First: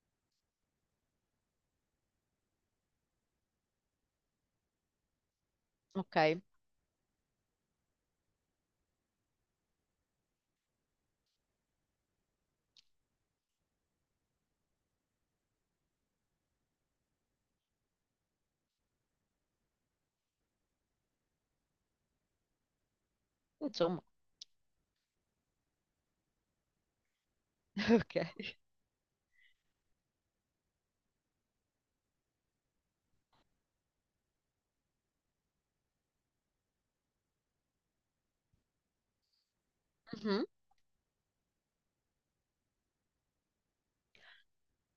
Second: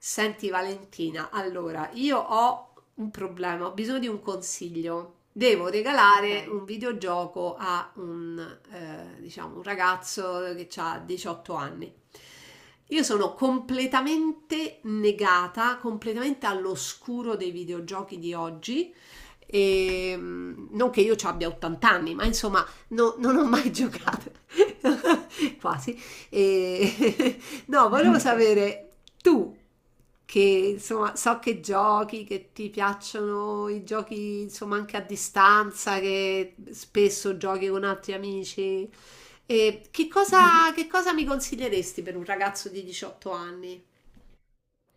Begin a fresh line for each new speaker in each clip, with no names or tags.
Senti Valentina, allora io ho un problema, ho bisogno di un consiglio. Devo
Ok,
regalare, Ok, un videogioco a diciamo, un ragazzo che ha 18 anni. Io sono completamente negata, completamente all'oscuro dei videogiochi di oggi. E, non che io ci abbia 80 anni, ma insomma, non ho mai
insomma.
giocato. Quasi. E, no, volevo
Ok.
sapere, tu che insomma so che giochi, che ti piacciono i giochi insomma anche a distanza, che spesso giochi con altri amici, e che
Mhm.
cosa, che cosa mi consiglieresti per un ragazzo di 18 anni?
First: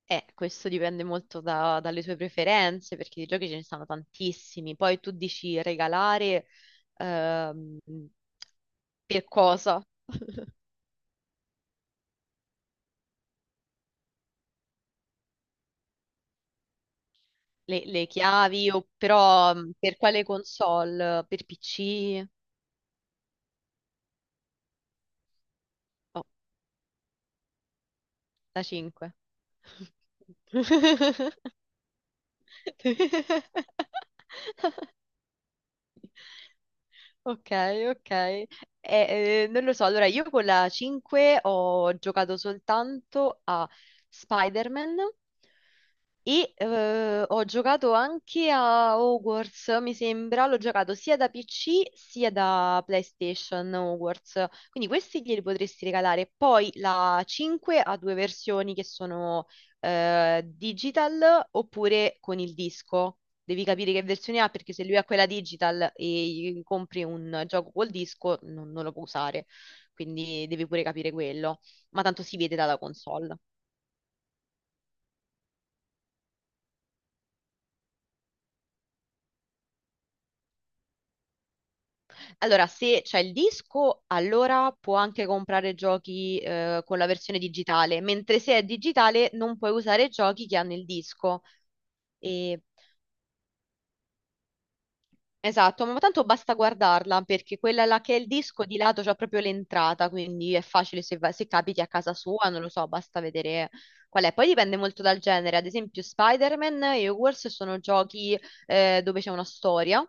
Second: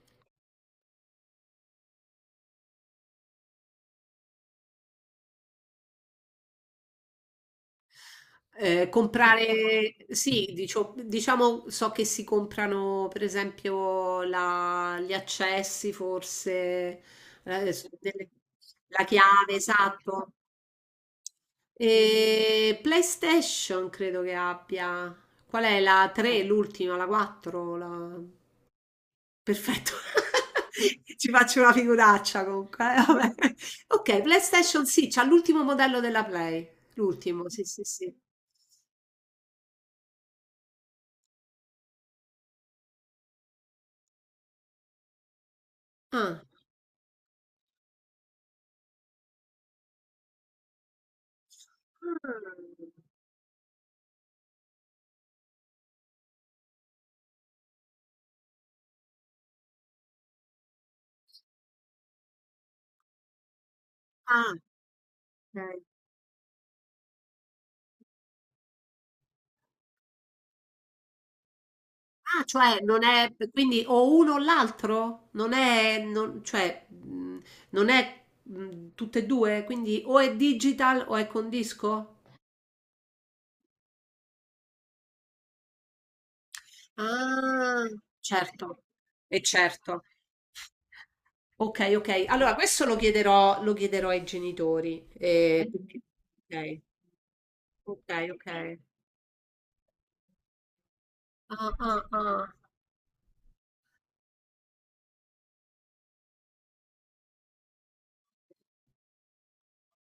Questo dipende molto dalle tue preferenze, perché di giochi ce ne sono tantissimi. Poi tu dici regalare, ehm, per cosa?
Comprare, sì, diciamo, so che si comprano per esempio gli accessi, forse, eh,
Le,
su
le
delle-
chiavi, o
la chiave,
però per quale
esatto.
console? Per PC?
E PlayStation credo che abbia. Qual è la
Oh,
3, l'ultima, la 4? La.
la 5.
Perfetto. Ci faccio una figuraccia comunque. Eh, vabbè. Ok, PlayStation sì, c'ha l'ultimo modello della Play. L'ultimo,
Ok,
sì, sì,
ok.
sì.
Non lo so, allora io con la 5 ho giocato soltanto a Spider-Man
Ah.
e ho giocato anche a Hogwarts, mi sembra, l'ho giocato sia da PC sia da PlayStation Hogwarts, quindi questi glieli potresti regalare. Poi la 5 ha due versioni che sono digital oppure con il disco. Devi capire che versione ha,
Ah,
perché se lui ha quella
ok.
digital e gli compri un gioco col disco non lo può usare, quindi devi pure capire quello, ma tanto si
Ah,
vede dalla
cioè non è
console.
quindi o uno o l'altro? Non è, cioè, non è tutte e due, quindi o è digital o è con disco?
Allora, se c'è il disco, allora può anche comprare giochi con la versione
Ah,
digitale, mentre se è
certo,
digitale
e
non puoi
certo.
usare giochi che hanno il disco.
Ok, ok. Allora,
E
questo lo chiederò ai genitori. eh,
Esatto, ma tanto basta
perché-
guardarla perché quella là
ok,
che è il
ok, ok.
disco di lato c'ha proprio l'entrata, quindi è facile se
Ah,
capiti a
ah,
casa sua,
ah.
non lo so, basta vedere qual è. Poi dipende molto dal genere, ad esempio Spider-Man e Hogwarts sono giochi dove c'è una storia,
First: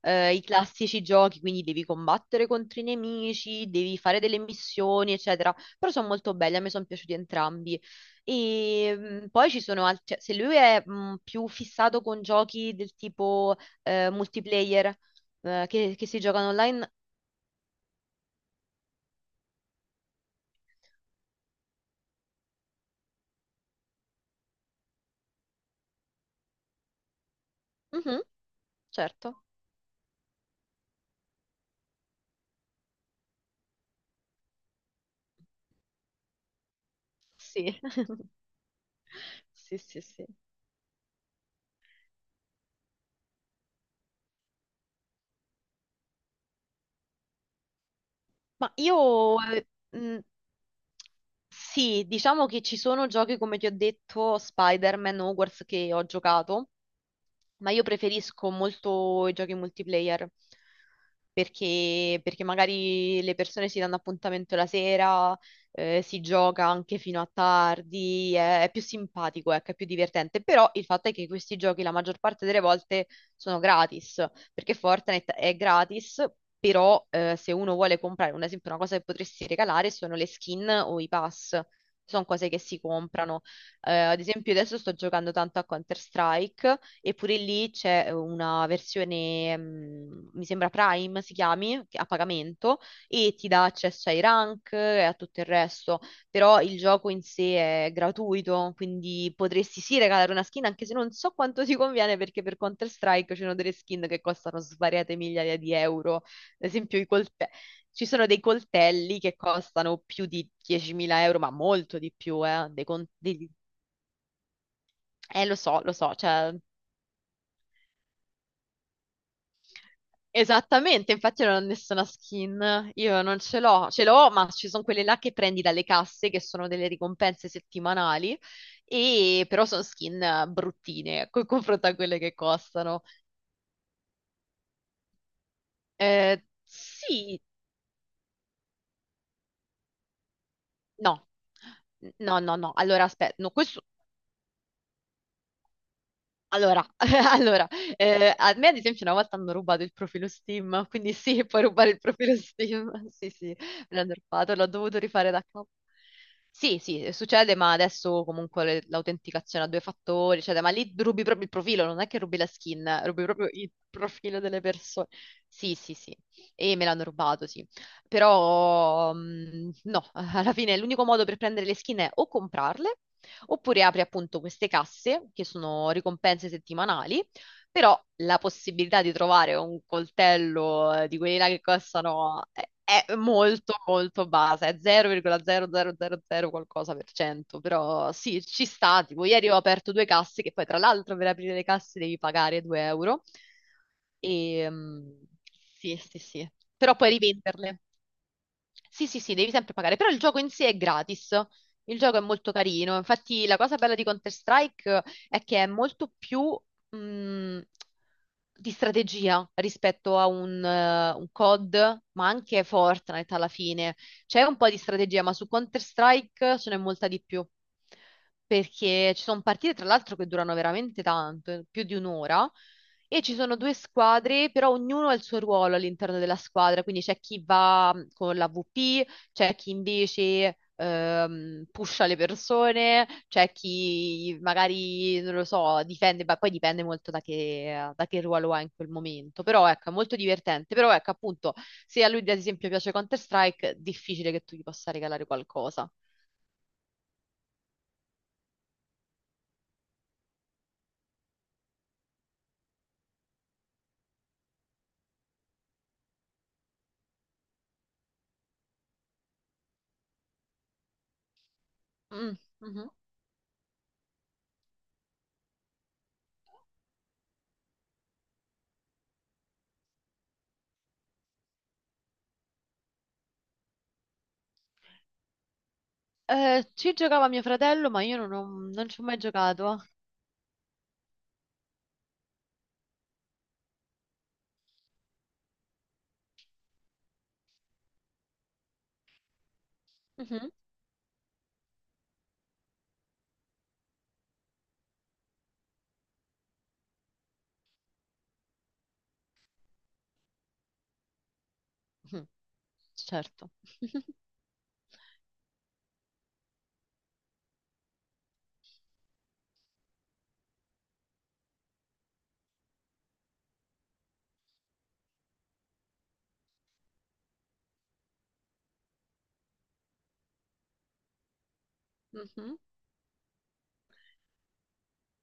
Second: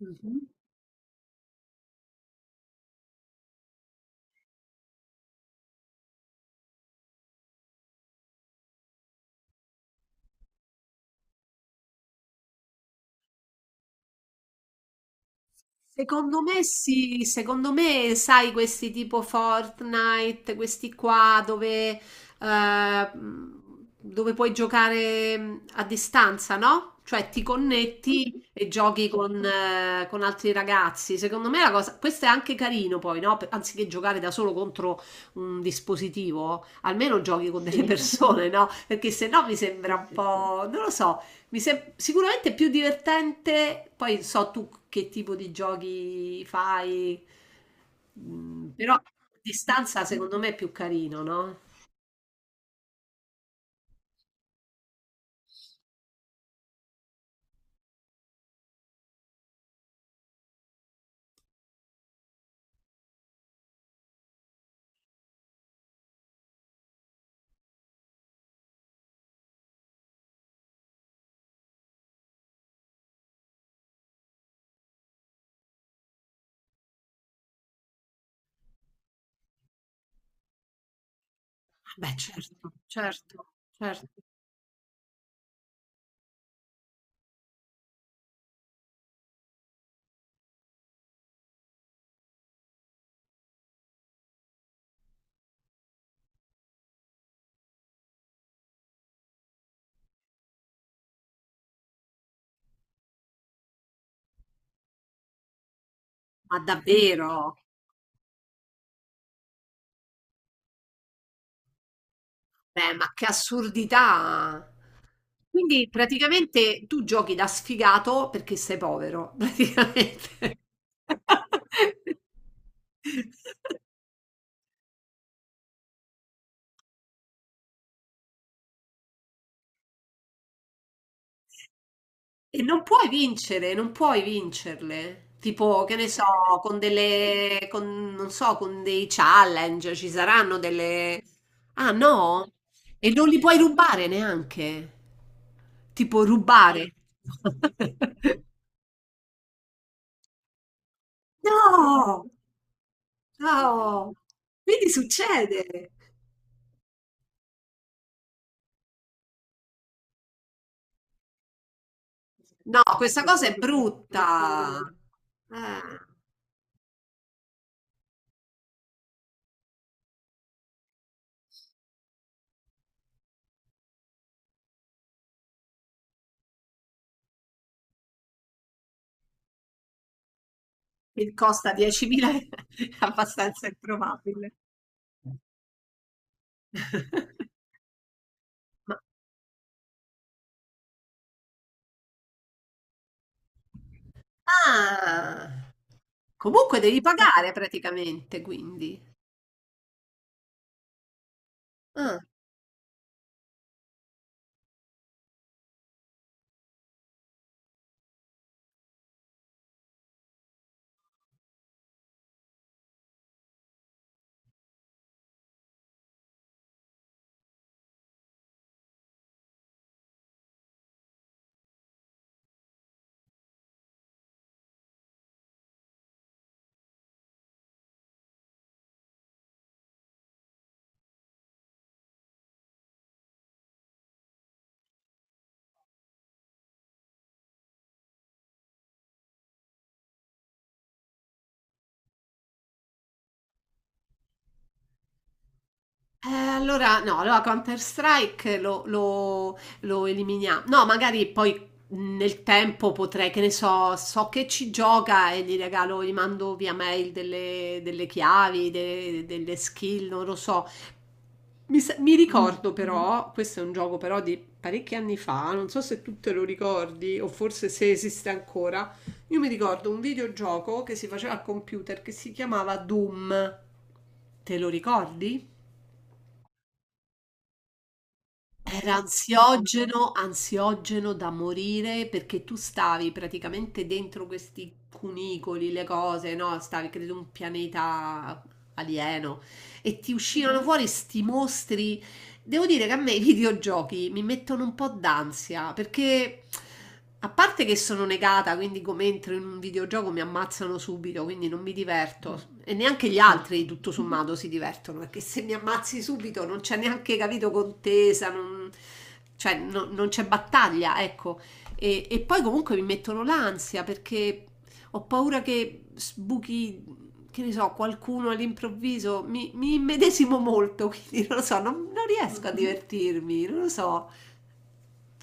i
Mhm.
classici giochi, quindi devi combattere contro i nemici, devi fare delle missioni, eccetera. Però sono molto belli, a me sono piaciuti entrambi. E poi ci sono altri, se lui è più fissato con giochi del tipo multiplayer che si
Secondo
giocano
me
online.
sì, secondo me sai questi tipo Fortnite, questi qua eh, dove puoi giocare a distanza, no? Cioè ti
Mhm,
connetti e giochi con,
certo.
eh, con altri ragazzi. Secondo me la cosa, questo è anche carino poi, no? Anziché giocare da solo contro un dispositivo, almeno giochi con delle,
Sì.
sì, persone, no? Perché se no mi
Sì,
sembra un,
sì,
sì, sì,
sì.
po', non lo so, sicuramente più divertente, poi so tu che tipo di giochi fai,
Ma
però a
io
distanza secondo me è più carino, no?
sì, diciamo che ci sono giochi come ti ho detto, Spider-Man, Hogwarts, che ho giocato, ma io preferisco molto i giochi multiplayer, perché magari le persone si danno appuntamento la sera, si gioca anche fino a tardi, è più simpatico, ecco, è più divertente. Però il fatto è che questi giochi la maggior parte delle volte sono gratis, perché Fortnite è gratis. Però se uno vuole comprare, un esempio, una cosa che potresti regalare sono le skin o i pass,
Beh,
sono cose che
certo,
si
certo,
comprano. Eh,
certo.
ad esempio, adesso sto giocando tanto a Counter-Strike, e pure lì c'è una versione, mi sembra Prime si chiami, a pagamento, e ti dà accesso ai rank e a tutto il resto. Però il gioco in sé è gratuito, quindi potresti sì regalare una skin, anche se non so quanto ti conviene, perché per Counter-Strike ci sono delle skin che costano svariate migliaia di euro. Ad
Ma
esempio, i coltelli,
davvero?
ci sono dei coltelli che costano più di 10.000 euro, ma molto di più,
Beh, ma che assurdità! Quindi
lo so, cioè,
praticamente tu giochi da sfigato perché sei povero, praticamente.
esattamente, infatti io non ho nessuna skin, io non ce l'ho, ce l'ho, ma ci sono quelle là che prendi dalle casse, che sono delle ricompense settimanali, e però sono skin bruttine, con confronto a quelle che
E non
costano.
puoi vincere, non puoi vincerle. Tipo, che ne so, con
Sì,
delle, con, non so, con dei challenge ci saranno delle.
no,
Ah,
no,
no?
no, no, allora
E non
aspetta,
li
no,
puoi
questo.
rubare neanche. Tipo
Allora,
rubare.
allora, a me ad esempio una volta hanno rubato il profilo Steam, quindi sì, puoi rubare il
No!
profilo Steam, sì sì, me
No!
l'hanno rubato, l'ho
Quindi
dovuto rifare da capo.
succede.
Sì, sì, succede, ma adesso comunque l'autenticazione a due fattori, eccetera, ma lì rubi proprio il profilo, non è che rubi la
No,
skin,
questa
rubi
cosa
proprio
è
il profilo delle
brutta.
persone. Sì, sì,
Eh,
sì, e me l'hanno rubato, sì. Però, no, alla fine l'unico modo per prendere le skin è o comprarle, oppure apri appunto queste casse che sono ricompense settimanali, però la possibilità di trovare un coltello di
che
quelli là che
costa 10.000
costano
è
è è
abbastanza
molto molto
improbabile.
bassa, è 0,0000 qualcosa per cento, però sì, ci
Ma
sta, tipo ieri ho aperto due casse che poi tra l'altro per aprire le casse devi pagare 2 euro e
Ah,
sì, sì, sì,
comunque
però
devi
puoi
pagare
rivenderle.
praticamente,
Sì,
quindi.
sì, sì, devi sempre pagare, però il gioco in sé è gratis, il gioco
Ah,
è molto carino, infatti la cosa bella di Counter-Strike è che è molto più mh, di strategia rispetto a un COD, ma anche Fortnite alla fine. C'è un po' di strategia, ma su Counter-Strike ce n'è molta di più, perché ci sono partite tra l'altro che durano veramente tanto, più di un'ora, e ci sono due squadre, però ognuno ha il suo ruolo all'interno della squadra, quindi c'è chi va con l'AVP, c'è chi invece pusha le persone, c'è chi magari, non lo so, difende, ma poi dipende molto da che ruolo ha in quel momento. Però ecco, è molto divertente. Però ecco, appunto, se a lui ad esempio piace Counter-Strike, difficile che tu gli possa regalare qualcosa.
allora no, allora Counter-Strike lo eliminiamo. No, magari poi nel tempo potrei, che ne so, so che ci gioca e gli regalo, gli mando via mail delle chiavi, delle skill, non lo so. Mi
Mm,
ricordo
mhm.
però, questo è un gioco però di parecchi anni fa, non so se tu te lo ricordi o forse se esiste ancora. Io mi ricordo un videogioco che si faceva al computer che si chiamava Doom. Te lo ricordi?
Ci giocava mio fratello, ma io non
Era
ci ho mai giocato.
ansiogeno, ansiogeno da morire perché tu stavi praticamente dentro questi cunicoli, le cose, no? Stavi, credo, un pianeta alieno e ti
Mhm,
uscivano fuori sti mostri. Devo dire che a me i videogiochi mi mettono un po' d'ansia perché a parte che sono negata, quindi come entro in un videogioco mi ammazzano subito, quindi non mi
mhm,
diverto e neanche gli
certo.
altri tutto sommato si divertono perché se mi ammazzi subito non c'è neanche capito contesa, non, cioè non c'è battaglia, ecco. E poi comunque mi mettono l'ansia perché ho paura che sbuchi, che ne so, qualcuno all'improvviso, mi immedesimo molto, quindi non lo so, non riesco a
Mhm.
divertirmi, non lo so,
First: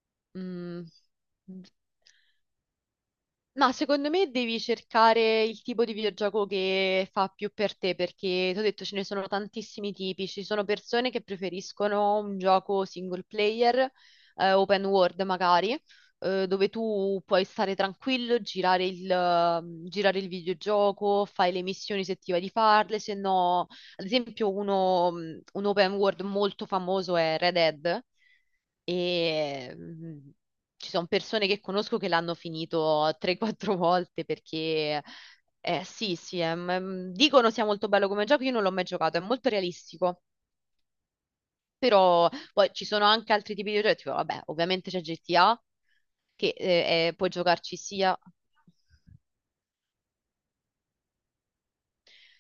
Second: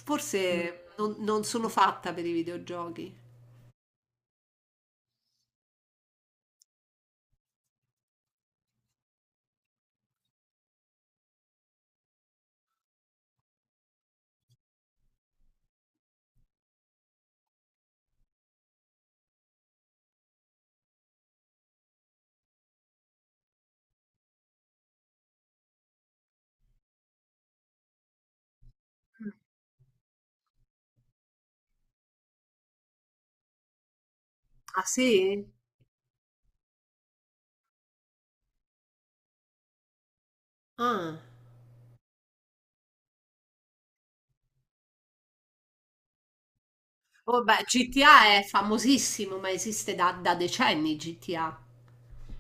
forse non
Mm.
sono fatta per i videogiochi.
Ma secondo me devi cercare il tipo di videogioco che fa più per te, perché ti ho detto ce ne sono tantissimi tipi. Ci sono persone che preferiscono un gioco single player, open world magari, dove tu puoi stare tranquillo, girare il, girare il videogioco, fai le missioni se ti va di farle, se no, ad esempio un open world molto famoso è Red Dead. E, ci sono persone che conosco che l'hanno finito 3-4 volte,
Ah
perché
sì?
sì, sì, dicono sia molto bello come gioco, io non l'ho mai giocato, è molto realistico,
Ah,
però poi ci sono anche altri tipi di giochi, tipo, vabbè, ovviamente c'è GTA che puoi
vabbè,
giocarci, sia
GTA è famosissimo, ma esiste da, decenni GTA.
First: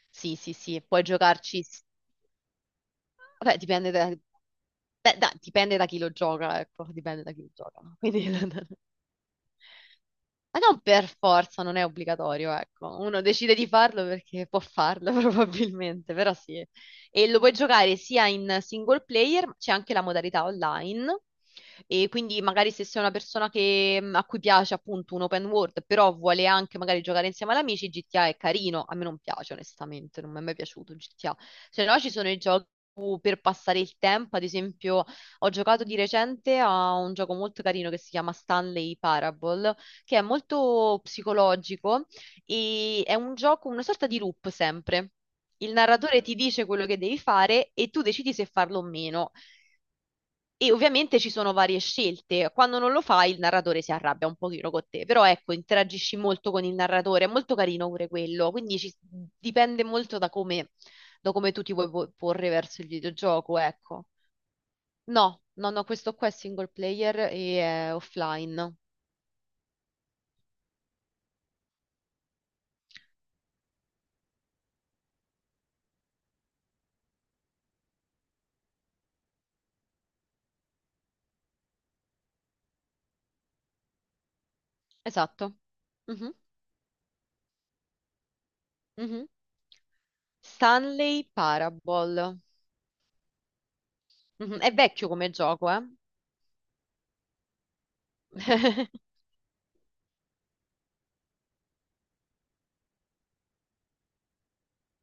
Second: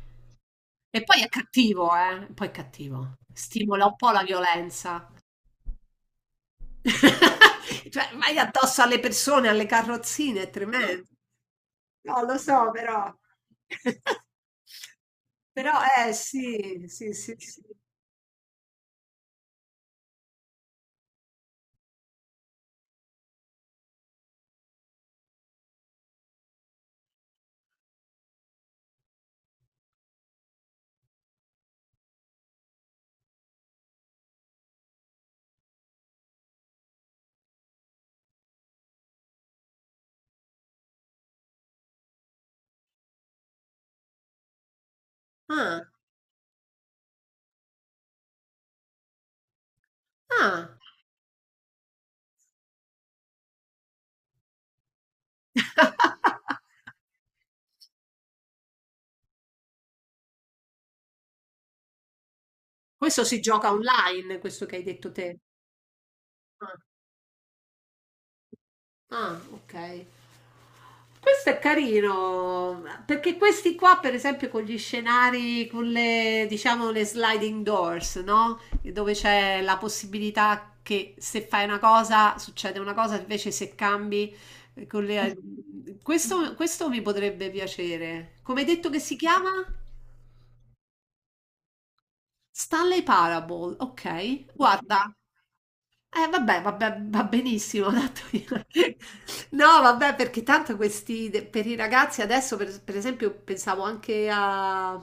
sì, sì, sì, puoi
E poi è
giocarci.
cattivo, eh? Poi è cattivo.
Vabbè,
Stimola
dipende
un
da,
po' la violenza.
beh, dipende da chi lo gioca, ecco, dipende da chi lo gioca, no?
Cioè,
Quindi
vai addosso alle persone, alle carrozzine, è
Ma non
tremendo.
per forza, non è
No, lo
obbligatorio,
so,
ecco.
però.
Uno decide di farlo perché può farlo
Però,
probabilmente, però sì.
sì, sì,
E
sì,
lo puoi
sì.
giocare sia in single player, ma c'è anche la modalità online. E quindi magari se sei una persona a cui piace appunto un open world, però vuole anche magari giocare insieme ad amici, GTA è carino. A me non piace, onestamente, non mi è mai piaciuto GTA. Se no ci sono i giochi per passare il tempo, ad esempio, ho giocato di recente a un gioco molto carino che si chiama Stanley Parable, che è molto psicologico e è un gioco, una sorta di loop sempre. Il
Ah,
narratore ti dice quello che devi fare e tu decidi se farlo o meno. E
ah.
ovviamente ci sono varie scelte. Quando non lo fai, il narratore si arrabbia un pochino con te, però ecco, interagisci molto con il narratore, è molto carino pure quello, quindi dipende molto da come tu ti vuoi porre verso il
Questo si
videogioco,
gioca
ecco.
online, questo che hai detto te.
No, no, no, questo qua è single
Ah,
player e è offline.
ah, ok. Questo è carino, perché questi qua, per esempio, con gli scenari, con le, diciamo, le sliding doors, no? Dove c'è la possibilità che se fai una cosa succede una cosa, invece se cambi, eh, con le-
Esatto. Mhm,
questo mi potrebbe piacere. Come hai detto che si
mhm.
chiama?
Stanley Parable.
Stanley Parable, okay.
Mhm. È vecchio
Guarda,
come gioco, eh?
vabbè, vabbè, va benissimo tanto io. No, vabbè, perché tanto questi de per i ragazzi adesso, per esempio, pensavo anche a,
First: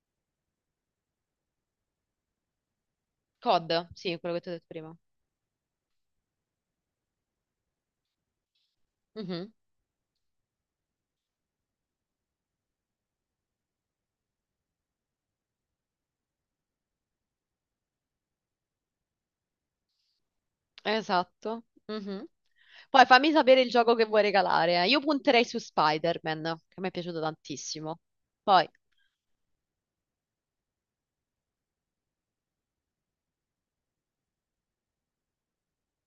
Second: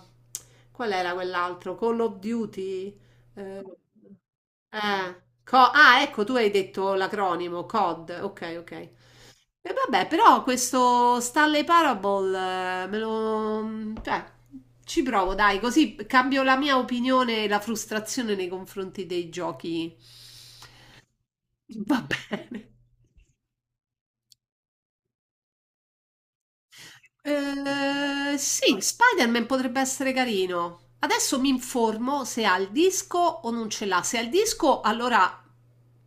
qual era quell'altro? Call of Duty? Ehm,
COD, sì, quello che ti ho detto prima.
co ah ecco tu hai detto l'acronimo COD, okay, okay.
Mhm.
E vabbè, però questo Stanley Parable, me lo. Cioè, ci provo, dai, così cambio la mia opinione e la frustrazione nei confronti dei giochi.
Esatto.
Va
Mhm.
bene.
Poi fammi sapere il gioco che vuoi regalare. Io punterei su Spider-Man, che mi è piaciuto tantissimo. Poi,
Sì, Spider-Man potrebbe essere carino. Adesso mi informo se ha il disco o non ce l'ha. Se ha il disco, allora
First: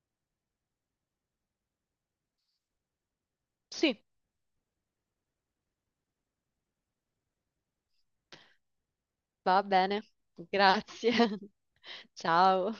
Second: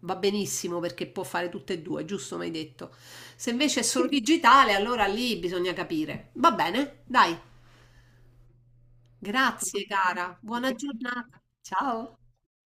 va benissimo perché può fare tutte e due, giusto? Mi hai detto. Se invece è
sì,
solo digitale, allora lì bisogna capire. Va bene, dai.
va
Grazie
bene.
cara, buona
Grazie.
giornata. Ciao.
Ciao.